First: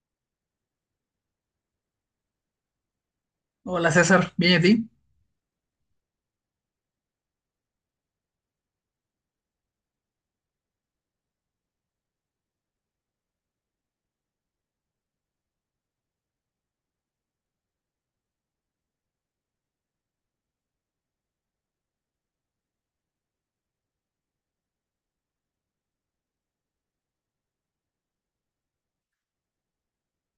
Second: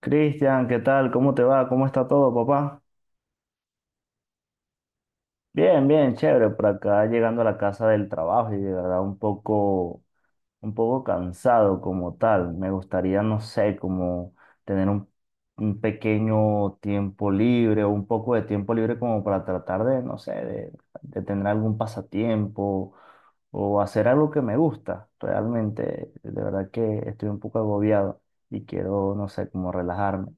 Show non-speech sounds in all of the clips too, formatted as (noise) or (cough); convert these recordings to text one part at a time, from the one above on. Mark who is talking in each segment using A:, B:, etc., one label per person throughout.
A: Cristian, ¿qué tal? ¿Cómo te va? ¿Cómo está todo, papá?
B: Hola César, bien y a ti.
A: Bien, bien, chévere. Por acá llegando a la casa del trabajo y de verdad un poco cansado como tal. Me gustaría, no sé, como tener un pequeño tiempo libre o un poco de tiempo libre como para tratar de, no sé, de tener algún pasatiempo o hacer algo que me gusta. Realmente, de verdad que estoy un poco agobiado y quiero, no sé, como relajarme.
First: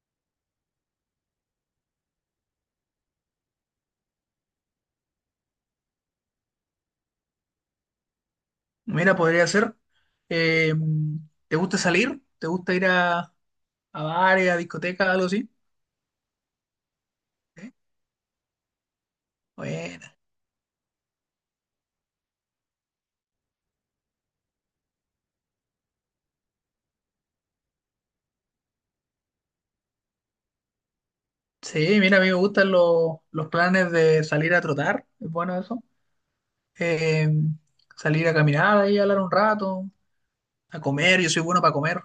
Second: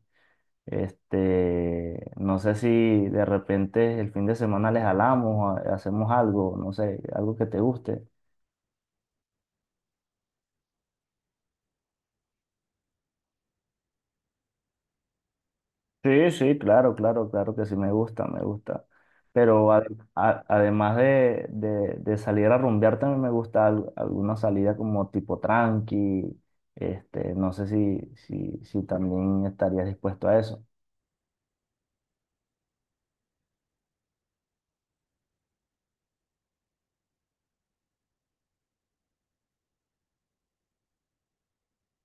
A: Este, no sé si de repente el fin de semana les jalamos, hacemos algo, no sé, algo que te guste.
B: Mira, podría ser. eh, ¿Te gusta salir? ¿Te gusta ir a bares, a discotecas, algo así?
A: Sí, sí, claro, claro, claro que
B: ¿Eh?
A: sí, me gusta, me gusta. Pero ade-
B: Bueno.
A: a- además de, de- de salir a rumbear, también me gusta alguna salida como tipo tranqui. Este, no sé si también estarías dispuesto a eso.
B: Sí, mira, a mí me gustan los planes de salir a trotar, es bueno eso. Eh, Salir a caminar ahí, hablar un rato, a comer, yo soy bueno para comer.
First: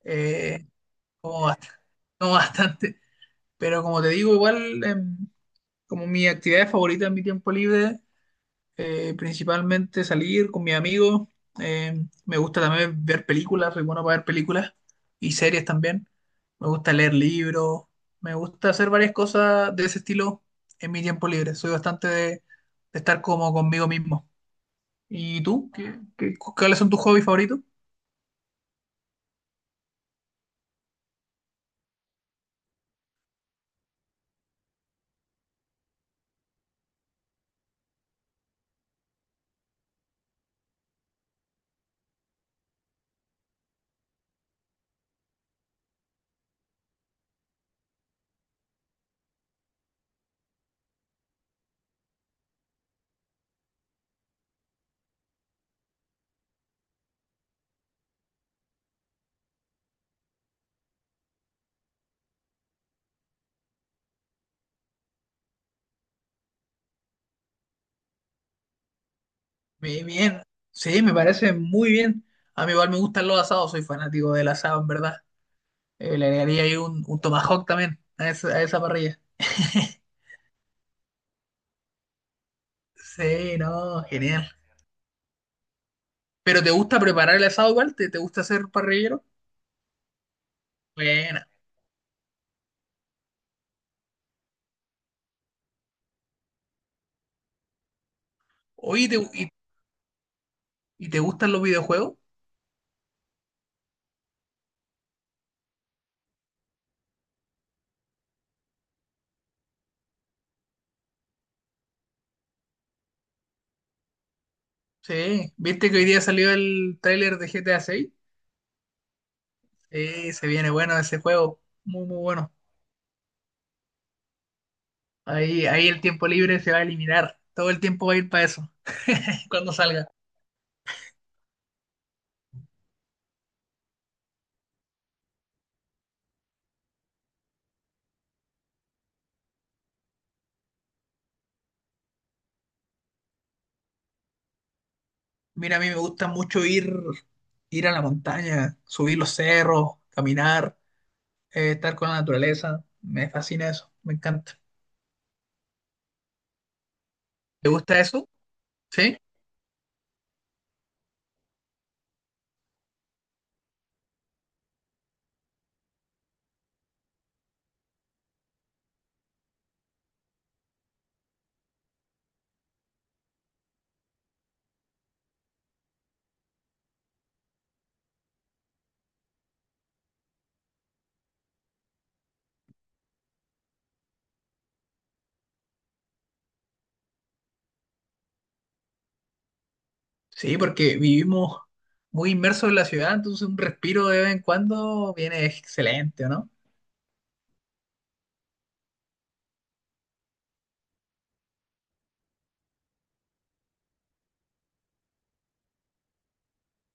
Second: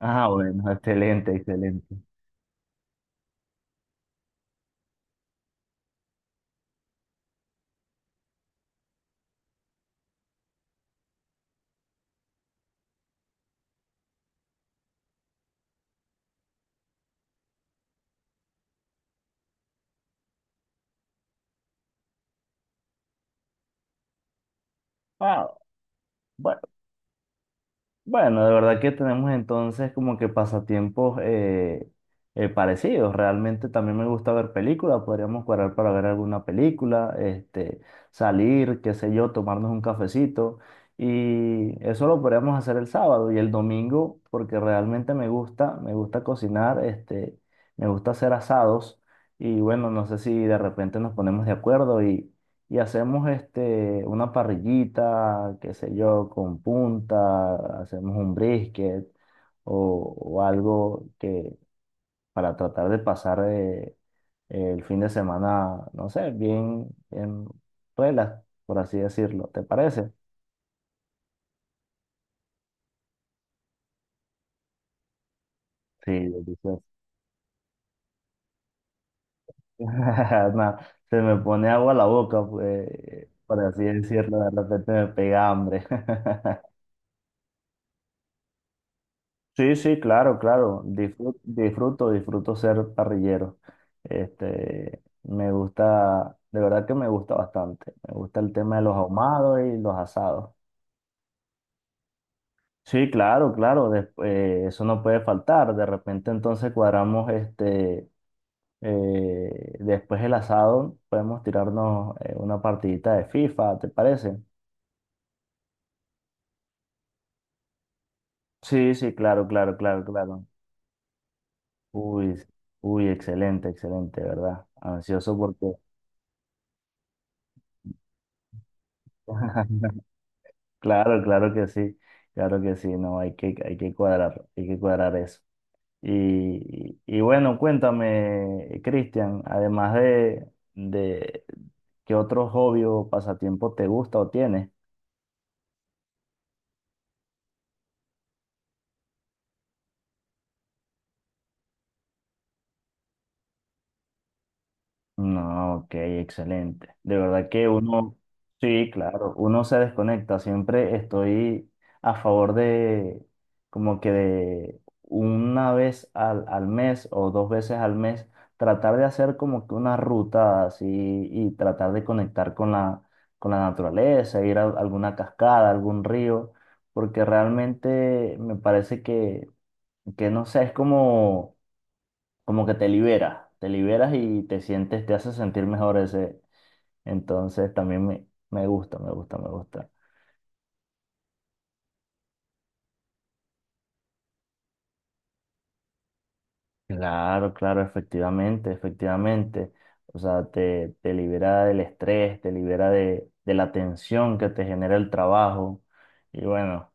A: Ah,
B: Eh,
A: bueno, (laughs) excelente,
B: como, bast-
A: excelente.
B: (laughs) Como bastante. Pero como te digo, igual, como mi actividad favorita en mi tiempo libre. Principalmente salir con mis amigos. eh, Me gusta también ver películas, soy bueno para ver películas y series también. Me gusta leer libros, me gusta hacer varias cosas de ese estilo en mi tiempo libre. Soy bastante de estar como conmigo mismo. ¿Y
A: Ah,
B: tú?
A: bueno.
B: ¿Cuáles son tus hobbies favoritos?
A: Bueno, de verdad que tenemos entonces como que pasatiempos parecidos. Realmente también me gusta ver películas, podríamos cuadrar para ver alguna película, este, salir, qué sé yo, tomarnos un cafecito. Y eso lo podríamos hacer el sábado y el domingo, porque realmente me gusta cocinar, este, me gusta hacer asados. Y bueno, no sé si de repente nos ponemos de acuerdo y hacemos este, una parrillita, qué sé yo, con punta, hacemos un brisket o algo que para tratar de pasar el fin de semana, no sé, bien, bien relax, por así decirlo. ¿Te
B: Bien,
A: parece?
B: bien. Sí, me parece muy bien. A mí igual me gustan los asados, soy fanático del asado, en verdad.
A: Sí,
B: Le agregaría ahí
A: delicioso. (laughs)
B: un tomahawk también a esa parrilla. (laughs)
A: Nah, se me pone agua a la boca, pues,
B: Sí,
A: por así
B: no,
A: decirlo, de
B: genial.
A: repente me pega hambre.
B: ¿Pero te
A: (laughs)
B: gusta preparar el asado igual? ¿Te gusta hacer parrillero?
A: Sí, sí, claro, claro. Disfruto,
B: Buena.
A: disfruto, disfruto ser parrillero. Este, me gusta, de verdad que me gusta bastante. Me gusta el tema de los
B: Oye,
A: ahumados y los asados.
B: ¿y te gustan los videojuegos?
A: Sí, claro, claro. Eso no puede faltar. De repente entonces cuadramos este, después el asado, podemos tirarnos una partidita de FIFA, ¿te parece?
B: Sí. ¿Viste que hoy día salió el tráiler de GTA 6?
A: Sí, sí, claro, claro, claro,
B: Sí,
A: claro.
B: se viene bueno ese juego. Muy, muy
A: Uy,
B: bueno.
A: uy, excelente, excelente, ¿verdad? Ansioso porque
B: Ahí, ahí el tiempo libre se va a eliminar. Todo el tiempo va a ir para eso. (laughs) Cuando
A: (laughs)
B: salga.
A: Claro, claro que sí, no, hay que cuadrar eso. Y bueno, cuéntame, Cristian, además de- de qué otro hobby o pasatiempo te gusta o tienes.
B: Mira, a mí me gusta mucho ir, ir a la montaña, subir los cerros, caminar, estar con la naturaleza. Me fascina eso. Me encanta.
A: No, ok, excelente. De verdad que
B: ¿Te gusta
A: uno,
B: eso?
A: sí,
B: ¿Sí?
A: claro, uno se desconecta. Siempre estoy a favor de, como que de una vez al mes o dos veces al mes, tratar de hacer como que una ruta así y tratar de conectar con la naturaleza, ir a alguna cascada, algún río, porque realmente me parece que no sé, es como como que te libera, te liberas y te sientes, te hace sentir mejor ese. Entonces también me gusta.
B: Sí, porque vivimos muy inmersos en la ciudad, entonces un respiro de vez en cuando viene excelente, ¿o ¿no?
A: Claro, claro, efectivamente, efectivamente. O sea, te libera del estrés, te libera de la tensión que te genera el trabajo. Y bueno,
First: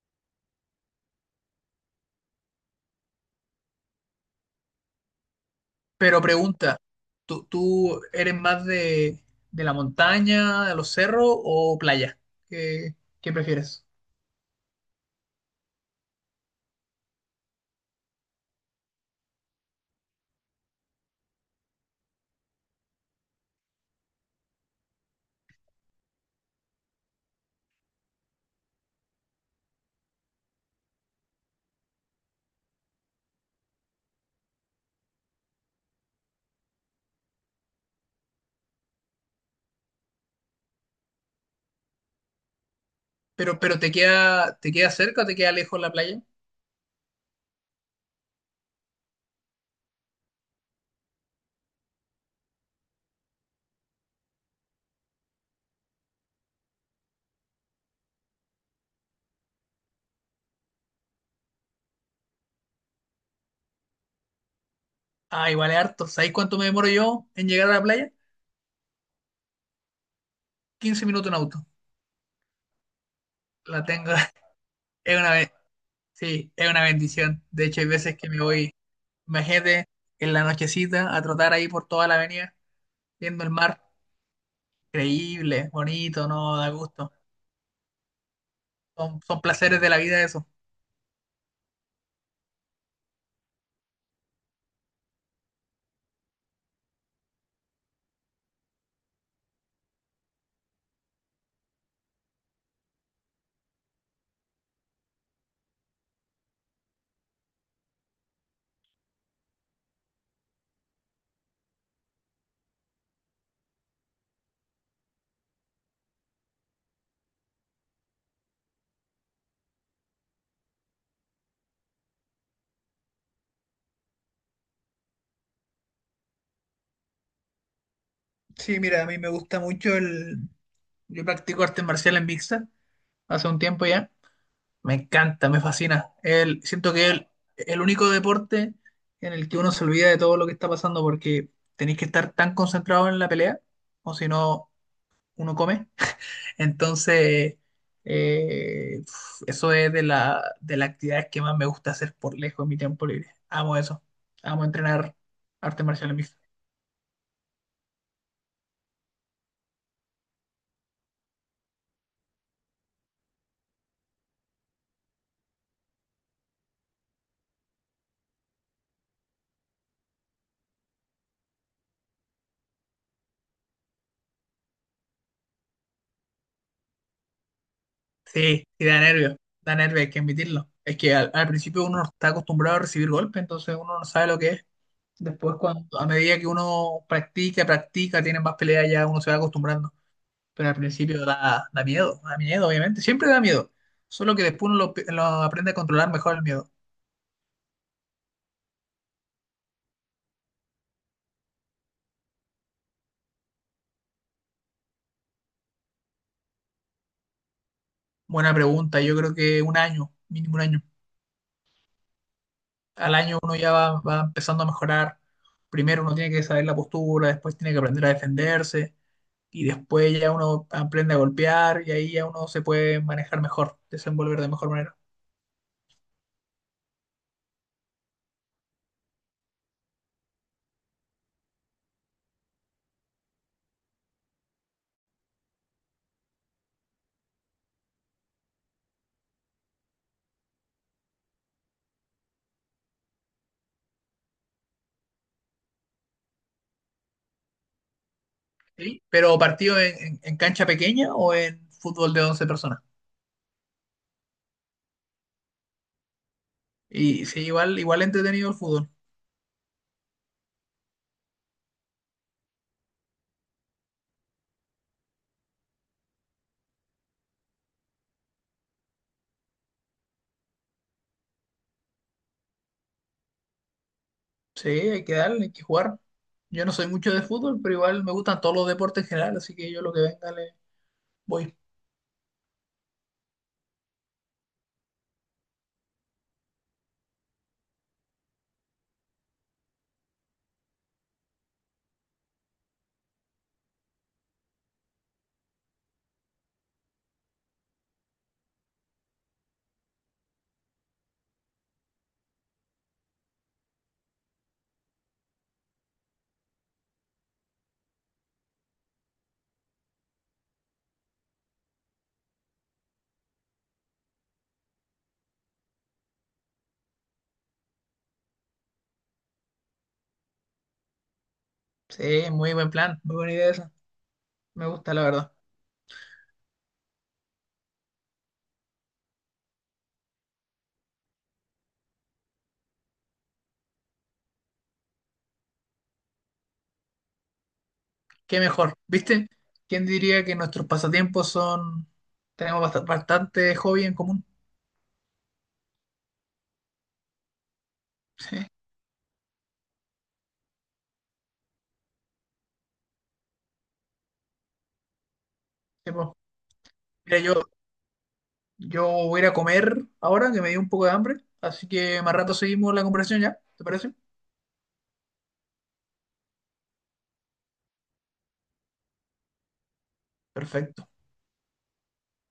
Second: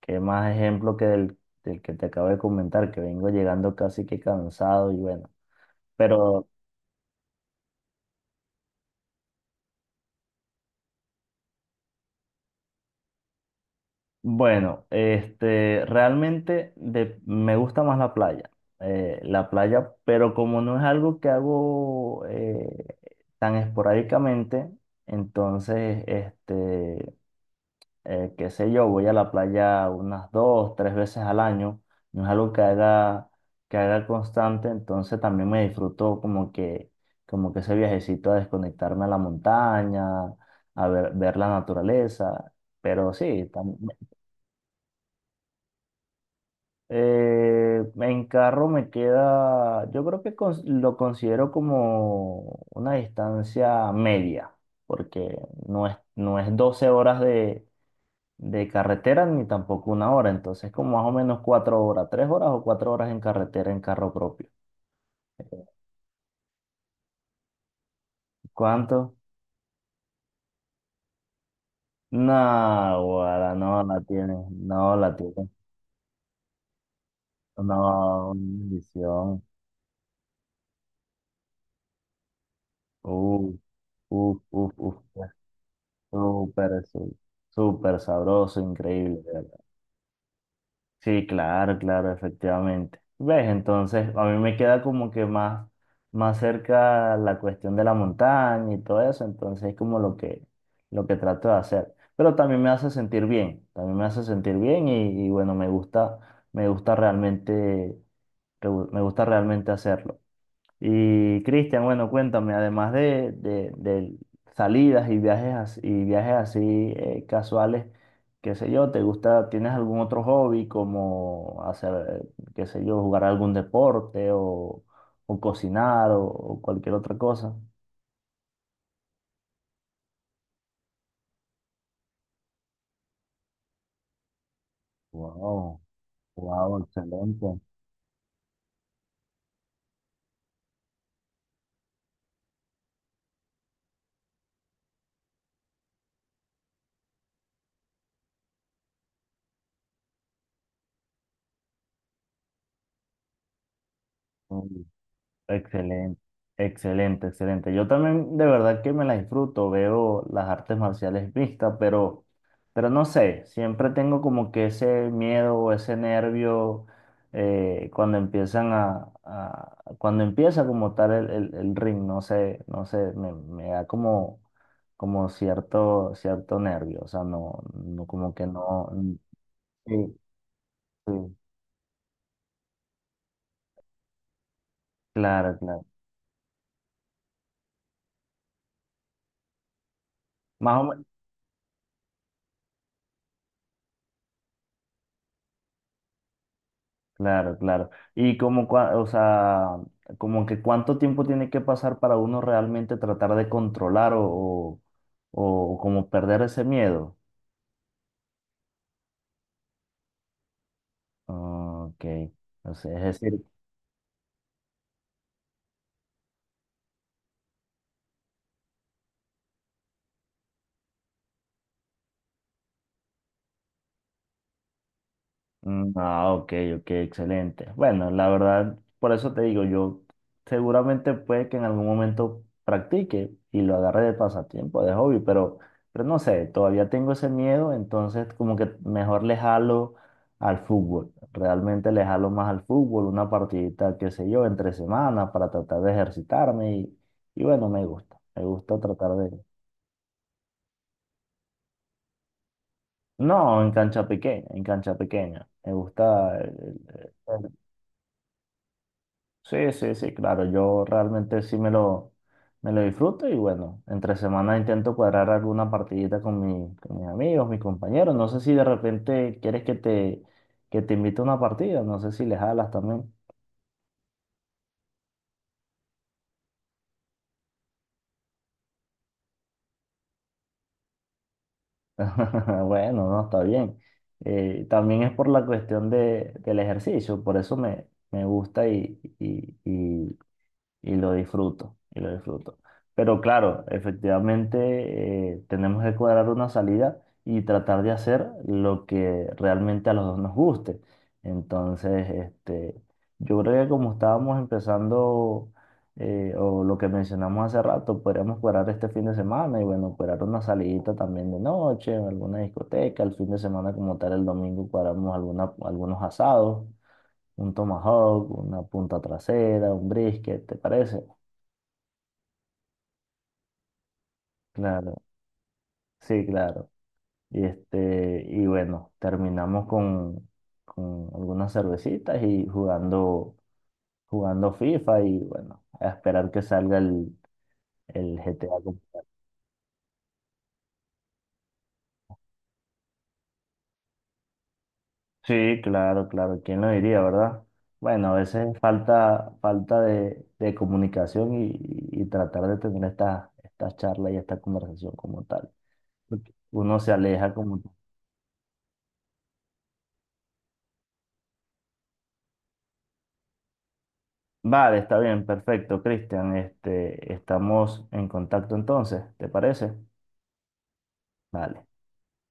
A: qué más ejemplo que del que te acabo de comentar, que vengo llegando casi que cansado y bueno.
B: Pero
A: Pero
B: pregunta, ¿tú, tú eres más de la montaña, de los cerros o playa? ¿Qué, qué prefieres?
A: bueno, este, realmente me gusta más la playa, pero como no es algo que hago tan esporádicamente, entonces, este, qué sé yo, voy a la playa unas 2, 3 veces al año, no es algo que haga constante, entonces también me disfruto como que ese viajecito a desconectarme a la montaña, a ver, ver la naturaleza. Pero sí,
B: Pero te queda cerca o te queda lejos la playa?
A: eh, en carro me queda, yo creo que lo considero como una distancia media, porque no es 12 horas de carretera ni tampoco una hora, entonces como más o menos 4 horas, 3 horas o 4 horas en carretera en carro propio.
B: Ah, igual es harto. ¿Sabes cuánto me demoro yo en llegar a la playa?
A: ¿Cuánto?
B: 15 minutos en auto.
A: No, guara, no
B: La
A: la
B: tengo.
A: tiene,
B: (laughs)
A: no la
B: Es una,
A: tiene,
B: be- sí, es una bendición. De hecho, hay veces que
A: no, una
B: me voy,
A: bendición.
B: imagínate, en la nochecita a trotar ahí por toda la avenida, viendo el
A: Uf,
B: mar.
A: uf, uf, uf,
B: Increíble, bonito, no, da
A: súper,
B: gusto.
A: súper sabroso,
B: Son,
A: increíble.
B: son placeres de la vida eso.
A: Sí, claro, claro, efectivamente. ¿Ves? Entonces, a mí me queda como que más, más cerca la cuestión de la montaña y todo eso, entonces es como lo que trato de hacer. Pero también me hace sentir bien, también me hace sentir bien y bueno, me gusta realmente, me gusta realmente hacerlo. Y Cristian, bueno, cuéntame, además de salidas y viajes, y viajes así casuales, qué sé yo, ¿te gusta, tienes algún otro hobby como hacer, eh, qué sé yo, jugar algún deporte o cocinar o cualquier otra cosa?
B: Sí, mira, a mí me gusta mucho el... Yo practico artes marciales mixtas hace un tiempo ya. Me encanta, me
A: Wow,
B: fascina.
A: wow,
B: Siento que es
A: excelente.
B: el único deporte en el que uno se olvida de todo lo que está pasando porque tenéis que estar tan concentrado en la pelea o si no, uno come. Entonces, uf, eso es de de las actividades que más me gusta hacer por lejos en mi tiempo libre. Amo eso. Amo entrenar arte marcial
A: Excelente,
B: mixta.
A: excelente, excelente. Yo también de verdad que me la disfruto, veo las artes marciales mixtas, pero no sé, siempre tengo como que ese miedo o ese nervio cuando empiezan cuando empieza como tal el ring, no sé, no sé, me da como, como cierto, cierto nervio, o sea, no, no como que
B: Sí, y
A: no,
B: da nervio. Da nervio, hay que
A: sí,
B: admitirlo. Es que al,
A: sí,
B: al principio uno no está acostumbrado a recibir golpes, entonces uno no sabe lo que es. Después,
A: claro, claro.
B: cuando, a medida que uno practica, practica, tiene más peleas, ya uno se va acostumbrando. Pero al
A: Más o,
B: principio da, da miedo, obviamente. Siempre da miedo. Solo que después uno lo aprende a controlar mejor el miedo.
A: claro, claro. Y como, o sea, como que cuánto tiempo tiene que pasar para uno realmente tratar de controlar o como perder ese miedo.
B: Buena pregunta, yo creo que 1 año, mínimo 1 año.
A: Ah, ok. O sea,
B: Al
A: es
B: año
A: decir,
B: uno ya va, va empezando a mejorar. Primero uno tiene que saber la postura, después tiene que aprender a defenderse y después ya uno aprende a golpear y ahí ya uno se puede manejar mejor, desenvolver de mejor manera.
A: mm, ah, ok, ok, excelente. Bueno, la verdad, por eso te digo, yo seguramente puede que en algún momento practique y lo agarre de pasatiempo, de hobby, pero no sé, todavía tengo ese miedo, entonces como que mejor le jalo al fútbol. Realmente le jalo más al fútbol, una partidita, qué sé yo, entre semana para tratar de ejercitarme y bueno, me gusta
B: ¿Sí?
A: tratar
B: Pero
A: de...
B: partido en, en cancha pequeña o en fútbol de 11 personas.
A: No, en cancha pequeña, en cancha pequeña. Me gusta...
B: Y sí, igual, igual entretenido el fútbol.
A: sí, sí, sí, claro, yo realmente sí me lo disfruto y bueno, entre semana intento cuadrar alguna partidita con, mi, con mis amigos, mis compañeros. No sé si de repente quieres que te invite a una partida, no sé si les jalas también.
B: Sí, hay que darle, hay que jugar. Yo no soy mucho de fútbol, pero igual me gustan todos los deportes en general, así que yo lo que venga le voy.
A: (laughs) Bueno, no, está bien. También es por la cuestión del ejercicio, por eso me, me gusta y, y lo disfruto, y lo disfruto. Pero claro, efectivamente tenemos que cuadrar una salida y tratar de hacer lo que realmente a los dos nos guste. Entonces, este, yo creo que como estábamos empezando o lo que mencionamos hace rato, podríamos cuadrar este fin de semana y bueno, cuadrar una salidita también de noche en alguna discoteca, el fin de semana como tal el domingo cuadramos alguna, algunos asados un tomahawk, una punta trasera, un brisket, ¿te parece?
B: Sí, muy buen plan, muy buena idea esa. Me gusta,
A: Claro,
B: la verdad.
A: sí, claro. Y este, y bueno, terminamos con algunas cervecitas y jugando, jugando FIFA y bueno, a esperar que salga el
B: Qué
A: GTA.
B: mejor, ¿viste? ¿Quién diría que nuestros pasatiempos son... Tenemos bastante hobby en común.
A: Sí, claro, claro. ¿Quién lo diría, verdad? Bueno, a veces
B: (laughs)
A: falta, falta de comunicación y tratar de tener esta, esta charla y esta conversación como tal.
B: Sí, sí, po.
A: Porque uno se
B: Mira, yo,
A: aleja como
B: yo voy a ir a comer ahora, que me dio un poco de hambre. Así que más rato seguimos la conversación ya, ¿te parece?
A: vale, está bien, perfecto, Cristian. Este, estamos en contacto entonces, ¿te parece?
B: Perfecto.
A: Vale.